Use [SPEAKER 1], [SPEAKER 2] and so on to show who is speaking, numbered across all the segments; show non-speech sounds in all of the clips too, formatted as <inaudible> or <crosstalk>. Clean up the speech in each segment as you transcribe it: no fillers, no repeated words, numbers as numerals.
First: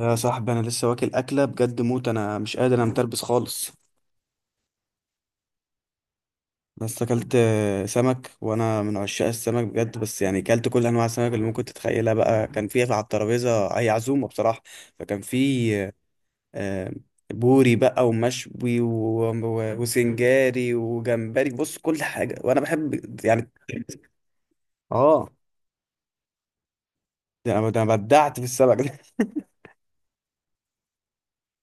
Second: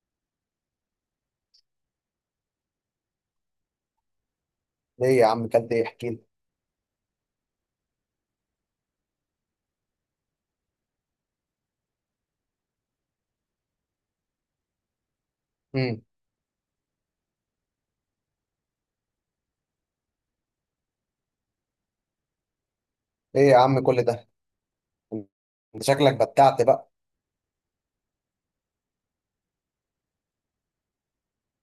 [SPEAKER 1] يا صاحبي، انا لسه واكل اكله بجد موت. انا مش قادر، انا متربس خالص.
[SPEAKER 2] ليه يا عم؟ كلت ايه؟ احكي لي.
[SPEAKER 1] بس اكلت سمك، وانا من عشاق السمك بجد. بس يعني اكلت كل انواع السمك اللي ممكن تتخيلها. بقى كان في على الترابيزه اي عزومه بصراحه. فكان في
[SPEAKER 2] امم.
[SPEAKER 1] آه، بوري بقى ومشوي وسنجاري وجمبري. بص كل حاجه وانا بحب
[SPEAKER 2] ايه
[SPEAKER 1] يعني.
[SPEAKER 2] يا عم؟ كل ده؟
[SPEAKER 1] اه،
[SPEAKER 2] انت شكلك بتعت بقى.
[SPEAKER 1] ده أنا بدعت في السمك <laughs> ده.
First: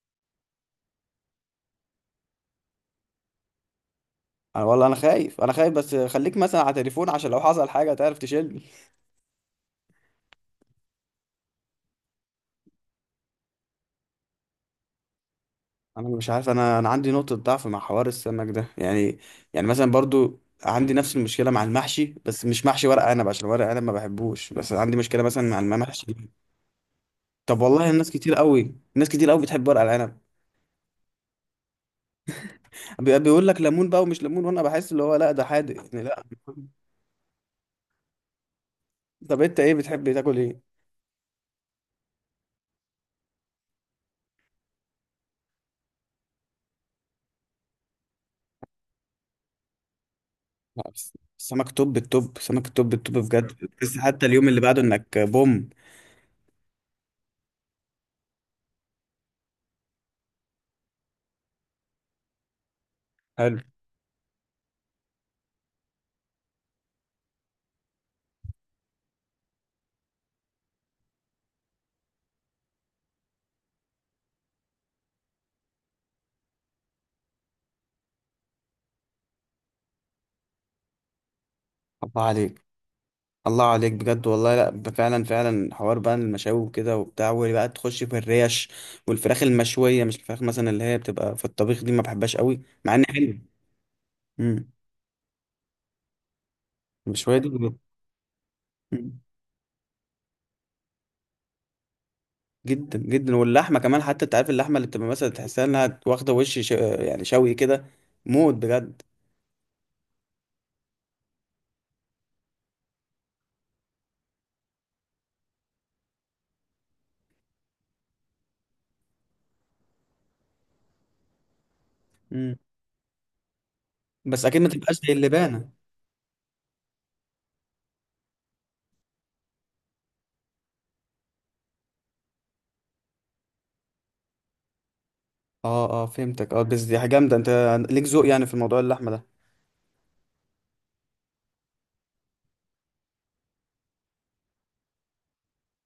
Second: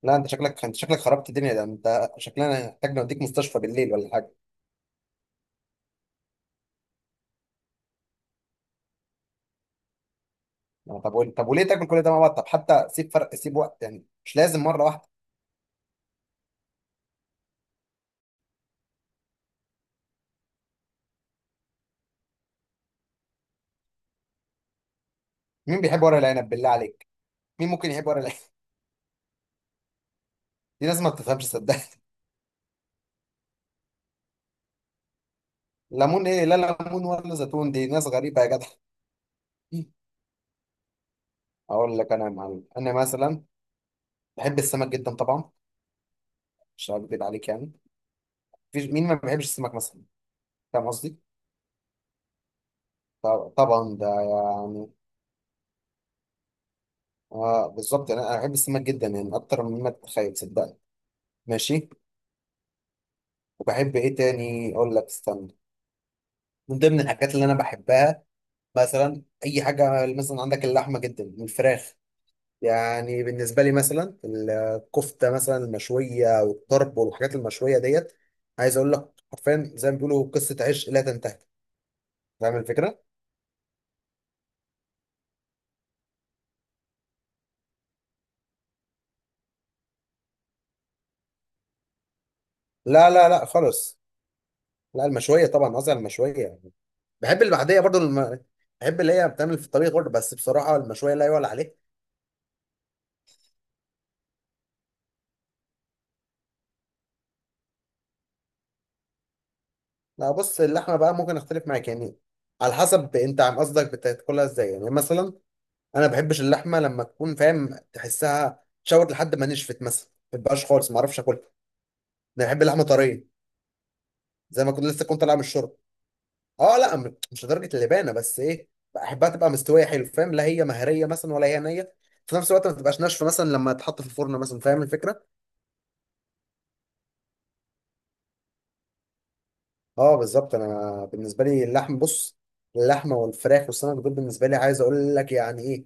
[SPEAKER 2] لا، انت شكلك خربت الدنيا. ده انت شكلنا محتاج نوديك مستشفى بالليل ولا حاجه؟
[SPEAKER 1] أنا والله انا خايف بس خليك مثلا على تليفون عشان لو حصل حاجه تعرف تشيل.
[SPEAKER 2] طب وليه تاكل كل ده مع بعض؟ طب حتى سيب فرق، سيب وقت يعني، مش لازم مره واحده.
[SPEAKER 1] انا مش عارف، انا عندي نقطه ضعف مع حوار السمك ده يعني. يعني مثلا برضو عندي نفس المشكله مع المحشي، بس مش محشي ورق عنب عشان ورق عنب ما بحبوش، بس عندي مشكله مثلا مع
[SPEAKER 2] مين بيحب
[SPEAKER 1] المحشي.
[SPEAKER 2] ورق العنب بالله عليك؟
[SPEAKER 1] طب
[SPEAKER 2] مين
[SPEAKER 1] والله
[SPEAKER 2] ممكن يحب
[SPEAKER 1] الناس
[SPEAKER 2] ورق
[SPEAKER 1] كتير
[SPEAKER 2] العنب؟
[SPEAKER 1] قوي، ناس كتير قوي بتحب ورق العنب.
[SPEAKER 2] <laughs> دي ناس ما بتفهمش، صدق.
[SPEAKER 1] بيقول لك ليمون بقى ومش ليمون، وانا بحس اللي هو لا، ده حادق
[SPEAKER 2] <laughs>
[SPEAKER 1] يعني، لا.
[SPEAKER 2] ليمون ايه؟ لا. ليمون ولا زيتون؟ دي ناس غريبه يا جدع.
[SPEAKER 1] طب انت ايه
[SPEAKER 2] <laughs>
[SPEAKER 1] بتحب تاكل؟ ايه؟
[SPEAKER 2] اقول لك انا يا معلم، انا مثلا بحب السمك جدا طبعا. مش هكذب عليك يعني. مفيش مين ما بيحبش السمك مثلا. فاهم
[SPEAKER 1] لا بس
[SPEAKER 2] قصدي؟
[SPEAKER 1] سمك توب التوب، سمك التوب التوب بجد
[SPEAKER 2] طب-
[SPEAKER 1] <laughs> بس
[SPEAKER 2] طبعا ده
[SPEAKER 1] حتى اليوم اللي بعده
[SPEAKER 2] يعني.
[SPEAKER 1] انك بوم.
[SPEAKER 2] اه، بالظبط، انا بحب السمك جدا يعني اكتر مما تتخيل صدقني. ماشي.
[SPEAKER 1] حلو.
[SPEAKER 2] وبحب ايه تاني؟ اقول لك، استنى. من ضمن الحاجات اللي انا بحبها، مثلا اي حاجه مثلا عندك، اللحمه جدا والفراخ. يعني بالنسبه لي مثلا، الكفته مثلا المشويه والطرب والحاجات المشويه ديت. عايز اقول لك حرفيا زي ما بيقولوا، قصه عشق لا تنتهي.
[SPEAKER 1] الله
[SPEAKER 2] فاهم
[SPEAKER 1] عليك،
[SPEAKER 2] الفكره؟
[SPEAKER 1] الله عليك بجد والله. لا، فعلا فعلا حوار بقى المشاوي وكده وبتاع، وبقى تخش في الريش. والفراخ المشوية، مش الفراخ مثلا اللي هي بتبقى في الطبيخ دي، ما بحبهاش قوي مع ان
[SPEAKER 2] لا، لا،
[SPEAKER 1] حلو.
[SPEAKER 2] لا خالص.
[SPEAKER 1] امم.
[SPEAKER 2] لا، المشويه طبعا، قصدي على المشويه يعني.
[SPEAKER 1] المشوية
[SPEAKER 2] بحب
[SPEAKER 1] دي
[SPEAKER 2] اللي
[SPEAKER 1] بجد.
[SPEAKER 2] بعديها برضو بحب اللي
[SPEAKER 1] مم.
[SPEAKER 2] هي بتعمل في الطبيخ برضو، بس بصراحه المشويه لا يعلى عليها.
[SPEAKER 1] جدا جدا. واللحمة كمان، حتى انت عارف اللحمة اللي بتبقى مثلا تحسها انها واخدة يعني شوي كده، موت بجد.
[SPEAKER 2] لا، بص، اللحمه بقى ممكن اختلف معاك يعني. على حسب انت عم قصدك بتاكلها ازاي يعني مثلا. انا ما بحبش اللحمه لما تكون، فاهم؟ تحسها شوت لحد ما نشفت مثلا، ما بتبقاش خالص، ما اعرفش اكلها. انا
[SPEAKER 1] امم.
[SPEAKER 2] بحب اللحمه طريه.
[SPEAKER 1] بس اكيد
[SPEAKER 2] زي
[SPEAKER 1] ما
[SPEAKER 2] ما كنت
[SPEAKER 1] تبقاش
[SPEAKER 2] لسه
[SPEAKER 1] زي
[SPEAKER 2] كنت طالعه من
[SPEAKER 1] اللبانة.
[SPEAKER 2] الشرب. اه، لا، مش لدرجه اللبانه بس ايه. بحبها تبقى مستويه حلو، فاهم؟ لا هي مهريه مثلا ولا هي نيه. في نفس الوقت ما تبقاش ناشفه مثلا لما تتحط في الفرن مثلا، فاهم الفكره؟
[SPEAKER 1] اه اه فهمتك، اه. بس دي حاجة جامدة، انت ليك ذوق يعني في موضوع اللحمة ده.
[SPEAKER 2] اه، بالظبط، انا بالنسبه لي اللحم، بص، اللحمه والفراخ والسمك دول بالنسبه لي عايز اقول لك يعني ايه؟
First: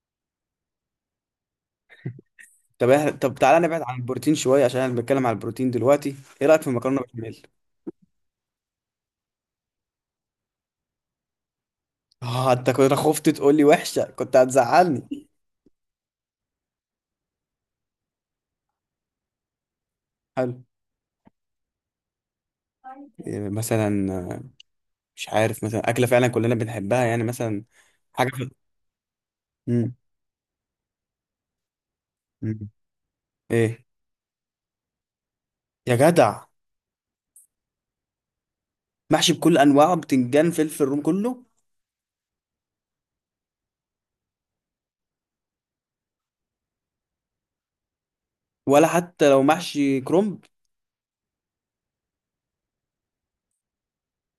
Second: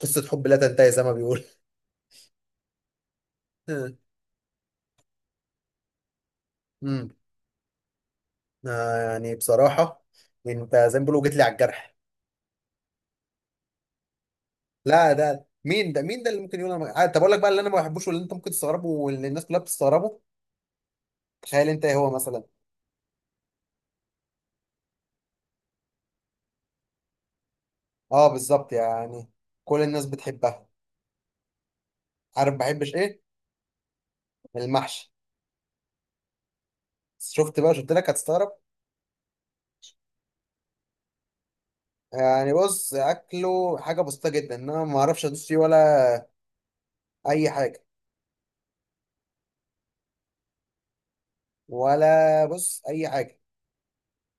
[SPEAKER 2] قصه حب لا تنتهي زي ما بيقول.
[SPEAKER 1] طب تعالى نبعد عن
[SPEAKER 2] <laughs>
[SPEAKER 1] البروتين شوية عشان احنا بنتكلم عن البروتين دلوقتي. ايه رأيك في المكرونة
[SPEAKER 2] امم.
[SPEAKER 1] بالبشاميل؟
[SPEAKER 2] آه، يعني بصراحه انت زي ما بيقولوا جيت لي على الجرح.
[SPEAKER 1] اه، انت كنت خفت تقول لي وحشه، كنت
[SPEAKER 2] لا،
[SPEAKER 1] هتزعلني.
[SPEAKER 2] ده مين؟ ده مين ده اللي ممكن يقول؟ انا ما- آه، طب اقول لك بقى اللي انا ما بحبوش، واللي انت ممكن تستغربه، واللي الناس كلها بتستغربه.
[SPEAKER 1] حلو.
[SPEAKER 2] تخيل انت ايه هو مثلا؟
[SPEAKER 1] إيه مثلا؟ آه، مش عارف مثلا اكله فعلا كلنا بنحبها يعني مثلا. حاجه
[SPEAKER 2] اه،
[SPEAKER 1] في...
[SPEAKER 2] بالظبط يعني، كل
[SPEAKER 1] مم.
[SPEAKER 2] الناس بتحبها. عارف ما
[SPEAKER 1] مم.
[SPEAKER 2] بحبش ايه؟
[SPEAKER 1] ايه؟
[SPEAKER 2] المحشي.
[SPEAKER 1] يا جدع،
[SPEAKER 2] شفت بقى؟ شفت لك هتستغرب.
[SPEAKER 1] محشي بكل انواعه، بتنجان، فلفل روم، كله.
[SPEAKER 2] يعني بص، اكله حاجه بسيطه جدا إن انا ما اعرفش ادوس فيه ولا اي حاجه.
[SPEAKER 1] ولا حتى لو محشي كرنب؟
[SPEAKER 2] ولا، بص، اي حاجه.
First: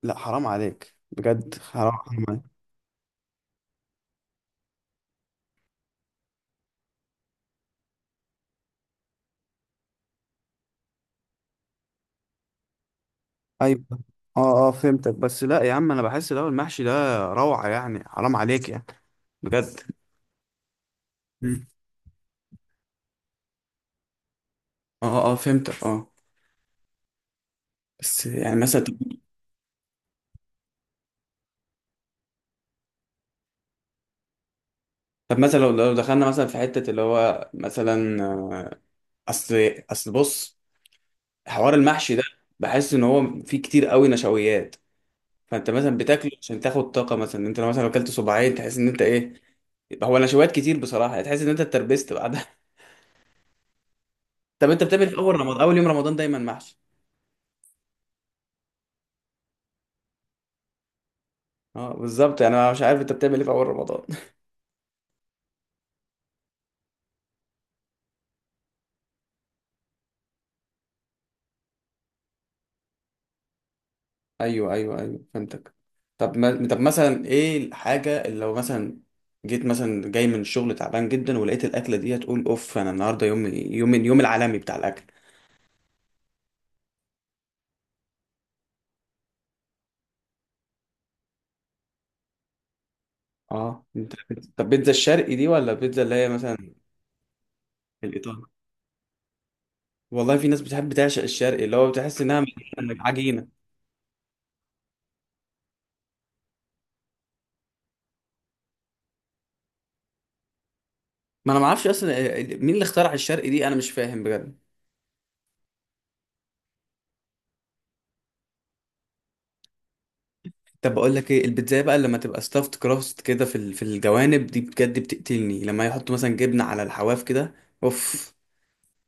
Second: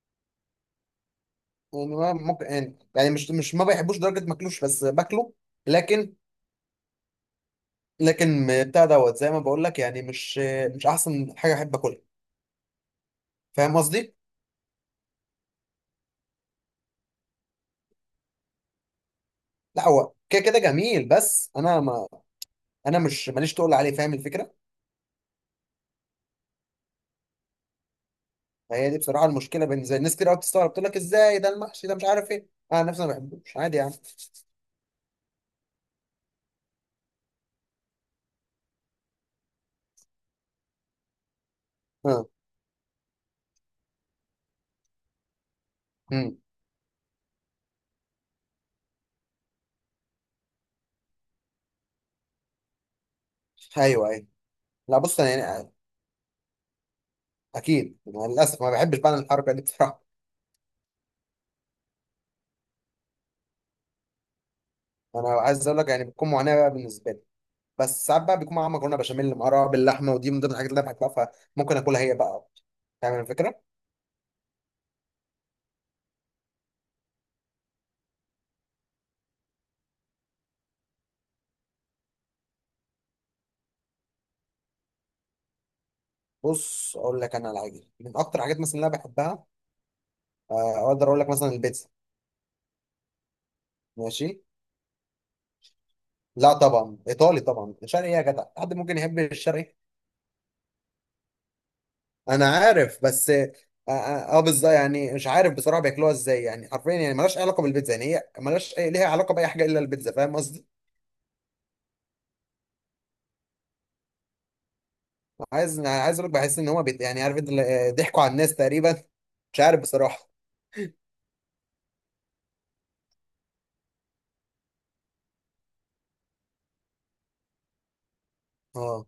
[SPEAKER 1] لا حرام عليك بجد، حرام
[SPEAKER 2] وإن أنا
[SPEAKER 1] حرام
[SPEAKER 2] ممكن
[SPEAKER 1] عليك.
[SPEAKER 2] يعني مش ما بيحبوش درجه ماكلوش، بس باكله. لكن، لكن بتاع دوت زي ما بقول لك، يعني مش مش احسن حاجه احب اكلها. فاهم
[SPEAKER 1] ايوه.
[SPEAKER 2] قصدي؟
[SPEAKER 1] اه اه فهمتك، بس لا يا عم انا بحس لو المحشي ده روعه، يعني حرام عليك يعني، بجد.
[SPEAKER 2] لا، هو كده كده جميل، بس
[SPEAKER 1] مم.
[SPEAKER 2] انا مش ماليش تقول عليه، فاهم الفكره؟
[SPEAKER 1] اه اه فهمتك، اه. بس يعني مثلا.
[SPEAKER 2] هي دي بصراحه المشكله بالنسبه لي. ناس كتير قوي بتستغرب، تقول لك ازاي ده المحشي ده مش عارف ايه؟ انا نفسي ما بحبوش عادي يعني.
[SPEAKER 1] طب مثلا لو دخلنا مثلا في حتة اللي هو مثلا اصل، اصل بص، حوار المحشي ده،
[SPEAKER 2] اه.
[SPEAKER 1] بحس ان هو فيه كتير قوي نشويات. فانت مثلا بتاكله
[SPEAKER 2] امم.
[SPEAKER 1] عشان تاخد طاقة. مثلا انت لو مثلا اكلت صباعين تحس ان انت ايه، هو نشويات كتير بصراحة. يعني تحس ان انت اتربست بعدها <laughs>
[SPEAKER 2] ايوه، ايوه.
[SPEAKER 1] طب انت
[SPEAKER 2] لا،
[SPEAKER 1] بتعمل إيه في
[SPEAKER 2] بص
[SPEAKER 1] اول
[SPEAKER 2] يعني،
[SPEAKER 1] رمضان؟ اول يوم رمضان دايما محشي.
[SPEAKER 2] اكيد أنا للاسف ما بحبش بعمل الحركه دي بصراحه.
[SPEAKER 1] اه بالظبط يعني. انا مش عارف انت بتعمل ايه في اول رمضان.
[SPEAKER 2] انا عايز اقول لك يعني، بتكون معاناه بقى بالنسبه لي. بس ساعات بقى بيكون معاها مكرونه بشاميل، معاها باللحمه، ودي من ضمن الحاجات اللي انا بحبها. فممكن اكلها هي بقى. فاهم الفكره؟
[SPEAKER 1] ايوه ايوه ايوه فهمتك. طب ما... طب مثلا ايه الحاجه اللي لو مثلا جيت مثلا جاي من الشغل تعبان جدا ولقيت الاكله دي، هتقول اوف، انا النهارده يوم يوم اليوم العالمي بتاع الاكل.
[SPEAKER 2] بص، اقول لك انا على حاجه من اكتر الحاجات مثلا اللي انا بحبها. آه، اقدر اقول لك مثلا البيتزا.
[SPEAKER 1] اه انت.
[SPEAKER 2] ماشي.
[SPEAKER 1] طب بيتزا الشرقي دي ولا بيتزا اللي هي
[SPEAKER 2] لا،
[SPEAKER 1] مثلا
[SPEAKER 2] طبعا ايطالي طبعا. الشرقي إيه يا
[SPEAKER 1] الايطالي؟
[SPEAKER 2] جدع؟ حد ممكن يحب الشرقي؟
[SPEAKER 1] والله في ناس بتحب تعشق الشرقي اللي هو بتحس انها
[SPEAKER 2] انا عارف
[SPEAKER 1] مليانة
[SPEAKER 2] بس
[SPEAKER 1] عجينه <laughs>
[SPEAKER 2] آه. آه، بالظبط يعني، مش عارف بصراحه بياكلوها ازاي يعني حرفيا، يعني ملهاش أي علاقه بالبيتزا، يعني هي ملهاش أي ليها علاقه باي حاجه الا البيتزا، فاهم؟
[SPEAKER 1] ما انا ما اعرفش اصلا مين اللي اخترع الشرقي دي، انا مش فاهم بجد.
[SPEAKER 2] عايز اقول لك، بحس ان هما يعني، عارف انت ضحكوا على الناس تقريبا. مش عارف بصراحه.
[SPEAKER 1] طب بقول لك ايه، البيتزا بقى لما تبقى ستافت كراست كده في في الجوانب دي بجد بتقتلني لما يحطوا مثلا جبنه على الحواف كده، اوف،
[SPEAKER 2] اه.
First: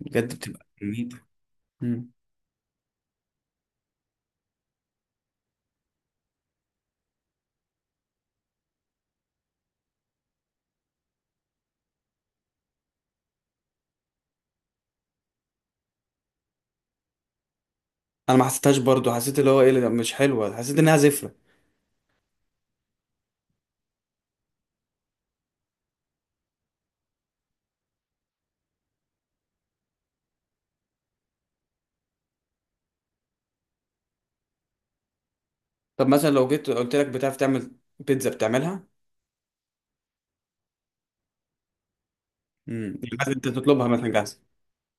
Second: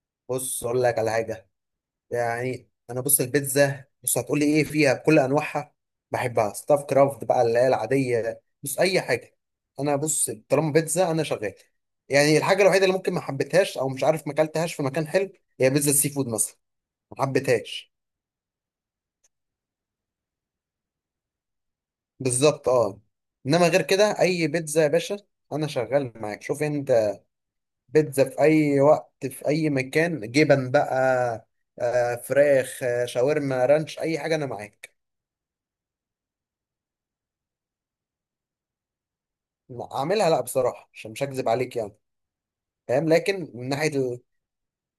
[SPEAKER 1] بجد
[SPEAKER 2] بص،
[SPEAKER 1] بتبقى
[SPEAKER 2] اقول لك على
[SPEAKER 1] جميلة.
[SPEAKER 2] حاجه.
[SPEAKER 1] مم.
[SPEAKER 2] يعني انا بص، البيتزا بص هتقول لي ايه فيها، بكل انواعها بحبها ستاف كرافت بقى اللي هي العاديه، بص اي حاجه. انا بص، طالما بيتزا انا شغال. يعني الحاجه الوحيده اللي ممكن ما حبيتهاش او مش عارف ما اكلتهاش في مكان حلو، هي بيتزا السي فود مثلا. ما حبيتهاش.
[SPEAKER 1] انا ما حسيتهاش برضو، حسيت اللي هو ايه، لا، مش حلوه، حسيت انها زفره.
[SPEAKER 2] بالظبط، اه. انما غير كده اي بيتزا يا باشا. انا شغال معاك، شوف انت. بيتزا في اي وقت في اي مكان، جبن بقى، فراخ، شاورما رانش، اي حاجه انا معاك.
[SPEAKER 1] طب مثلا لو جيت قلت لك بتعرف تعمل بيتزا، بتعملها؟
[SPEAKER 2] اعملها؟ لا بصراحه، عشان مش هكذب عليك يعني.
[SPEAKER 1] امم،
[SPEAKER 2] فاهم،
[SPEAKER 1] يعني مثلا انت
[SPEAKER 2] لكن من
[SPEAKER 1] تطلبها
[SPEAKER 2] ناحيه
[SPEAKER 1] مثلا جاهزه.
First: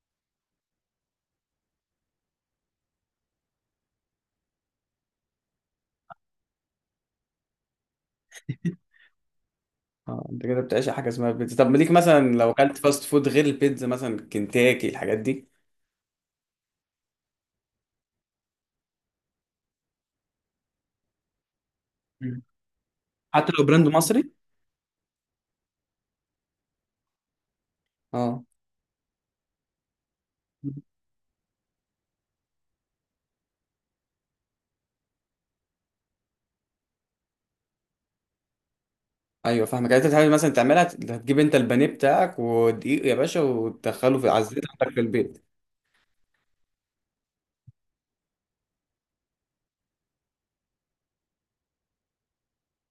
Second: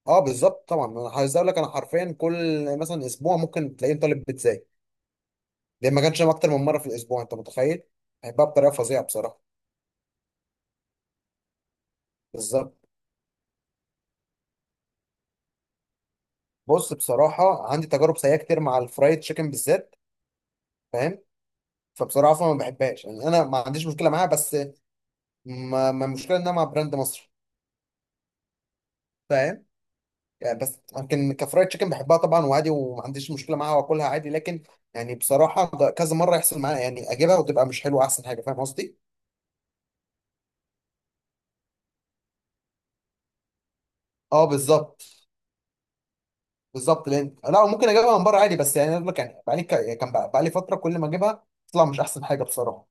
[SPEAKER 2] اه، بالظبط طبعا. انا عايز اقول لك، انا حرفيا كل مثلا اسبوع ممكن تلاقيني طالب بيتزاي. ده ما كانش اكتر من مره في الاسبوع، انت متخيل؟ بحبها بطريقه
[SPEAKER 1] <laughs>
[SPEAKER 2] فظيعه بصراحه.
[SPEAKER 1] اه انت كده بتعيش على حاجه اسمها بيتزا. طب ليك مثلا لو اكلت
[SPEAKER 2] بالظبط.
[SPEAKER 1] فاست فود غير البيتزا، مثلا كنتاكي الحاجات دي؟
[SPEAKER 2] بص، بصراحه عندي تجارب سيئه كتير مع الفرايد تشيكن بالذات، فاهم؟ فبصراحه
[SPEAKER 1] مم.
[SPEAKER 2] أصلاً ما بحبهاش، يعني انا
[SPEAKER 1] حتى
[SPEAKER 2] ما
[SPEAKER 1] لو
[SPEAKER 2] عنديش
[SPEAKER 1] براند
[SPEAKER 2] مشكله معاها
[SPEAKER 1] مصري؟
[SPEAKER 2] بس ما المشكله انها مع براند مصري،
[SPEAKER 1] اه.
[SPEAKER 2] فاهم؟ يعني بس لكن كفرايد تشيكن بحبها طبعا وعادي، وما عنديش مشكله معاها، واكلها عادي، لكن يعني بصراحه ده كذا مره يحصل معايا، يعني اجيبها وتبقى مش حلوه احسن حاجه، فاهم قصدي؟
[SPEAKER 1] ايوه فاهمك. يعني انت حاجه مثلا تعملها، هتجيب انت البانيه بتاعك ودقيق يا باشا وتدخله في
[SPEAKER 2] اه،
[SPEAKER 1] عزيت عندك في
[SPEAKER 2] بالظبط.
[SPEAKER 1] البيت.
[SPEAKER 2] بالظبط، لان لا، ممكن اجيبها من بره عادي، بس يعني اقول لك يعني بقالي يعني بقالي فتره كل ما اجيبها تطلع مش احسن حاجه بصراحه.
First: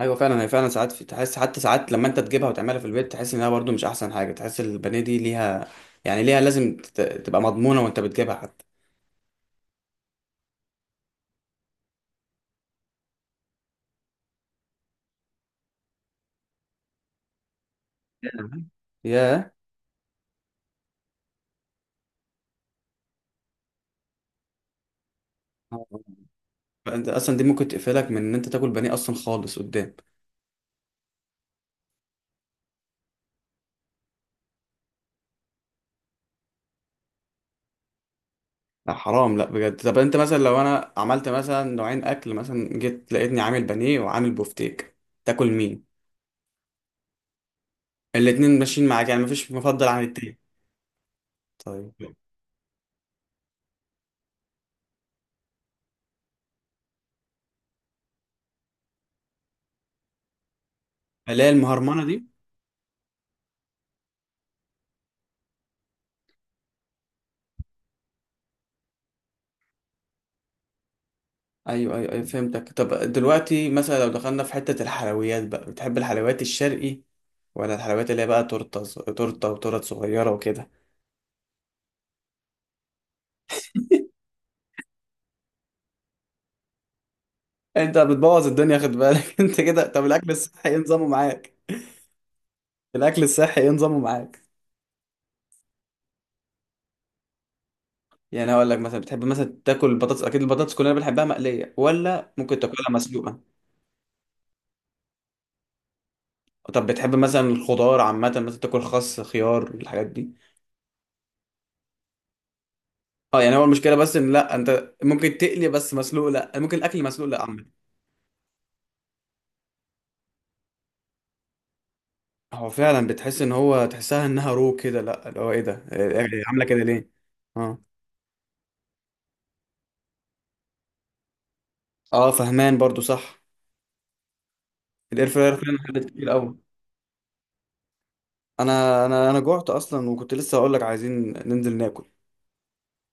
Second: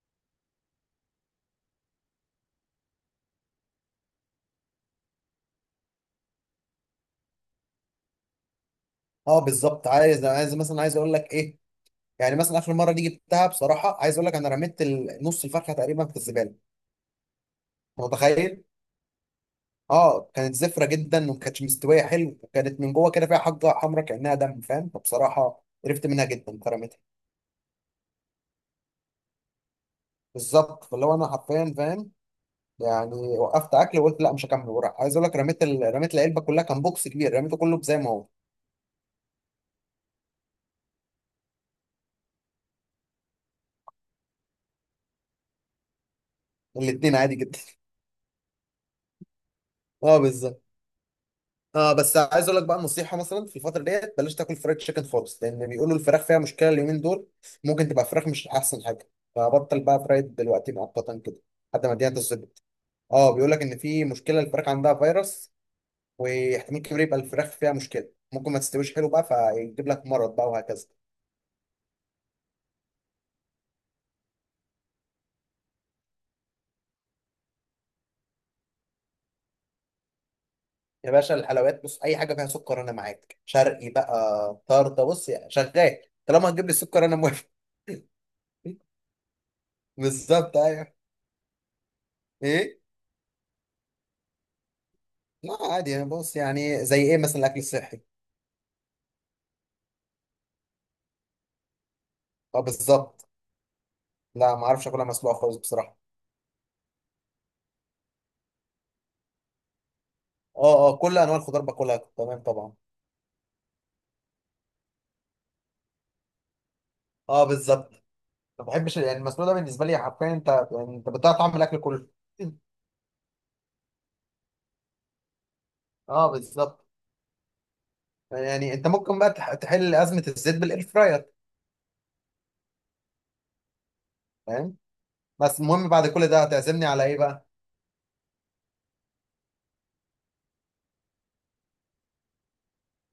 [SPEAKER 1] ايوه فعلا، هي فعلا ساعات في، تحس حتى ساعات لما انت تجيبها وتعملها في البيت تحس انها برضو مش احسن حاجه، تحس البانيه دي ليها، يعني ليها لازم تبقى مضمونه وانت بتجيبها حتى.
[SPEAKER 2] اه، بالظبط. عايز مثلا، عايز اقول لك ايه، يعني مثلا اخر مره دي جبتها، بصراحه عايز اقول لك انا رميت نص الفرخه تقريبا في الزباله.
[SPEAKER 1] <laughs>
[SPEAKER 2] متخيل؟
[SPEAKER 1] نعم. ياه.
[SPEAKER 2] اه، كانت زفرة جدا وما كانتش مستوية حلو، وكانت من جوه كده فيها حاجة حمرا كأنها دم، فاهم؟ فبصراحة قرفت منها جدا فرمتها.
[SPEAKER 1] انت اصلا دي ممكن تقفلك من ان انت تاكل بانيه اصلا خالص قدام.
[SPEAKER 2] بالظبط، فاللي هو انا حرفيا، فاهم؟ يعني وقفت اكل وقلت لا مش هكمل. وراح، عايز اقول لك رميت العلبة كلها، كان بوكس كبير، رميته كله زي ما هو.
[SPEAKER 1] لا حرام، لا بجد. طب انت مثلا لو انا عملت مثلا نوعين اكل، مثلا جيت لقيتني عامل بانيه وعامل بوفتيك، تاكل مين؟
[SPEAKER 2] الاتنين عادي جدا.
[SPEAKER 1] الاتنين ماشيين معاك يعني؟ مفيش مفضل عن
[SPEAKER 2] <laughs> اه،
[SPEAKER 1] التاني؟
[SPEAKER 2] بالظبط. اه،
[SPEAKER 1] طيب.
[SPEAKER 2] بس عايز اقول لك بقى نصيحة، مثلا في الفترة ديت بلاش تاكل فرايد تشيكن خالص، لان بيقولوا الفراخ فيها مشكلة اليومين دول. ممكن تبقى فراخ مش احسن حاجة، فبطل بقى فرايد دلوقتي مؤقتا كده،
[SPEAKER 1] اللي هي
[SPEAKER 2] لحد ما
[SPEAKER 1] المهرمانه
[SPEAKER 2] الدنيا
[SPEAKER 1] دي.
[SPEAKER 2] تظبط. اه، بيقول لك ان في مشكله، الفراخ عندها فيروس، واحتمال كبير يبقى الفراخ فيها مشكله، ممكن ما تستويش حلو بقى فيجيب لك مرض بقى، وهكذا.
[SPEAKER 1] ايوه ايوه ايوه فهمتك. طب دلوقتي مثلا لو دخلنا في حتة الحلويات بقى، بتحب الحلويات الشرقي ولا الحلويات اللي هي بقى تورته، تورته وتورت صغيرة وكده؟
[SPEAKER 2] يا باشا، الحلويات بص، اي حاجه فيها سكر انا معاك، شرقي بقى طرده، بص يعني شغال. طالما هتجيب لي السكر انا موافق.
[SPEAKER 1] انت بتبوظ الدنيا خد
[SPEAKER 2] <laughs>
[SPEAKER 1] بالك <laughs> انت كده. طب الاكل
[SPEAKER 2] بالظبط،
[SPEAKER 1] الصحي ايه
[SPEAKER 2] ايوه.
[SPEAKER 1] نظامه معاك؟
[SPEAKER 2] ايه؟
[SPEAKER 1] الاكل الصحي ايه نظامه معاك؟
[SPEAKER 2] لا، عادي، انا بص، يعني زي ايه مثلا الاكل الصحي؟
[SPEAKER 1] يعني هقول لك مثلا بتحب مثلا تاكل البطاطس، اكيد البطاطس كلنا بنحبها مقلية، ولا ممكن
[SPEAKER 2] اه،
[SPEAKER 1] تاكلها
[SPEAKER 2] بالظبط.
[SPEAKER 1] مسلوقة؟
[SPEAKER 2] لا، ما اعرفش اكلها مسلوقه خالص بصراحه.
[SPEAKER 1] طب بتحب مثلا الخضار عامة، مثلا تاكل خس خيار الحاجات دي؟
[SPEAKER 2] اه، اه، كل انواع الخضار باكلها تمام طبعا.
[SPEAKER 1] اه يعني هو المشكلة بس ان لا، انت ممكن تقلي بس مسلوق لا، ممكن الاكل مسلوق لا
[SPEAKER 2] اه،
[SPEAKER 1] عامة.
[SPEAKER 2] بالظبط. ما بحبش يعني المسلوق ده، بالنسبه لي حرفيا، انت بتضيع طعم الاكل كله.
[SPEAKER 1] هو فعلا بتحس ان هو، تحسها انها رو كده، لا اللي هو ايه ده، إيه- إيه
[SPEAKER 2] اه،
[SPEAKER 1] إيه، عامله كده
[SPEAKER 2] بالظبط،
[SPEAKER 1] ليه؟ اه
[SPEAKER 2] يعني انت ممكن بقى تحل ازمه الزيت بالاير فراير،
[SPEAKER 1] اه فهمان برضو، صح.
[SPEAKER 2] فاهم؟
[SPEAKER 1] الاير فراير
[SPEAKER 2] بس
[SPEAKER 1] فعلا
[SPEAKER 2] المهم
[SPEAKER 1] حدد
[SPEAKER 2] بعد كل
[SPEAKER 1] كتير
[SPEAKER 2] ده،
[SPEAKER 1] قوي.
[SPEAKER 2] هتعزمني على ايه بقى؟
[SPEAKER 1] انا جوعت اصلا وكنت لسه هقول لك عايزين ننزل ناكل.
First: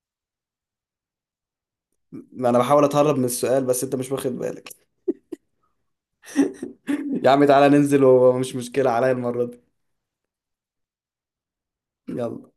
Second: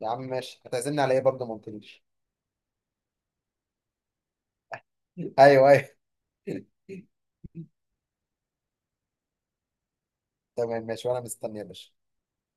[SPEAKER 2] يا عم ماشي، هتعزمني على ايه برضه؟ ما قلتليش.
[SPEAKER 1] انا بحاول اتهرب من السؤال بس انت مش واخد بالك <laughs>
[SPEAKER 2] ايوه، ايوه. <laughs>
[SPEAKER 1] يا عم تعالى ننزل ومش مشكله عليا المره دي.
[SPEAKER 2] تمام، ماشي وانا مستني يا باشا.
[SPEAKER 1] يلا.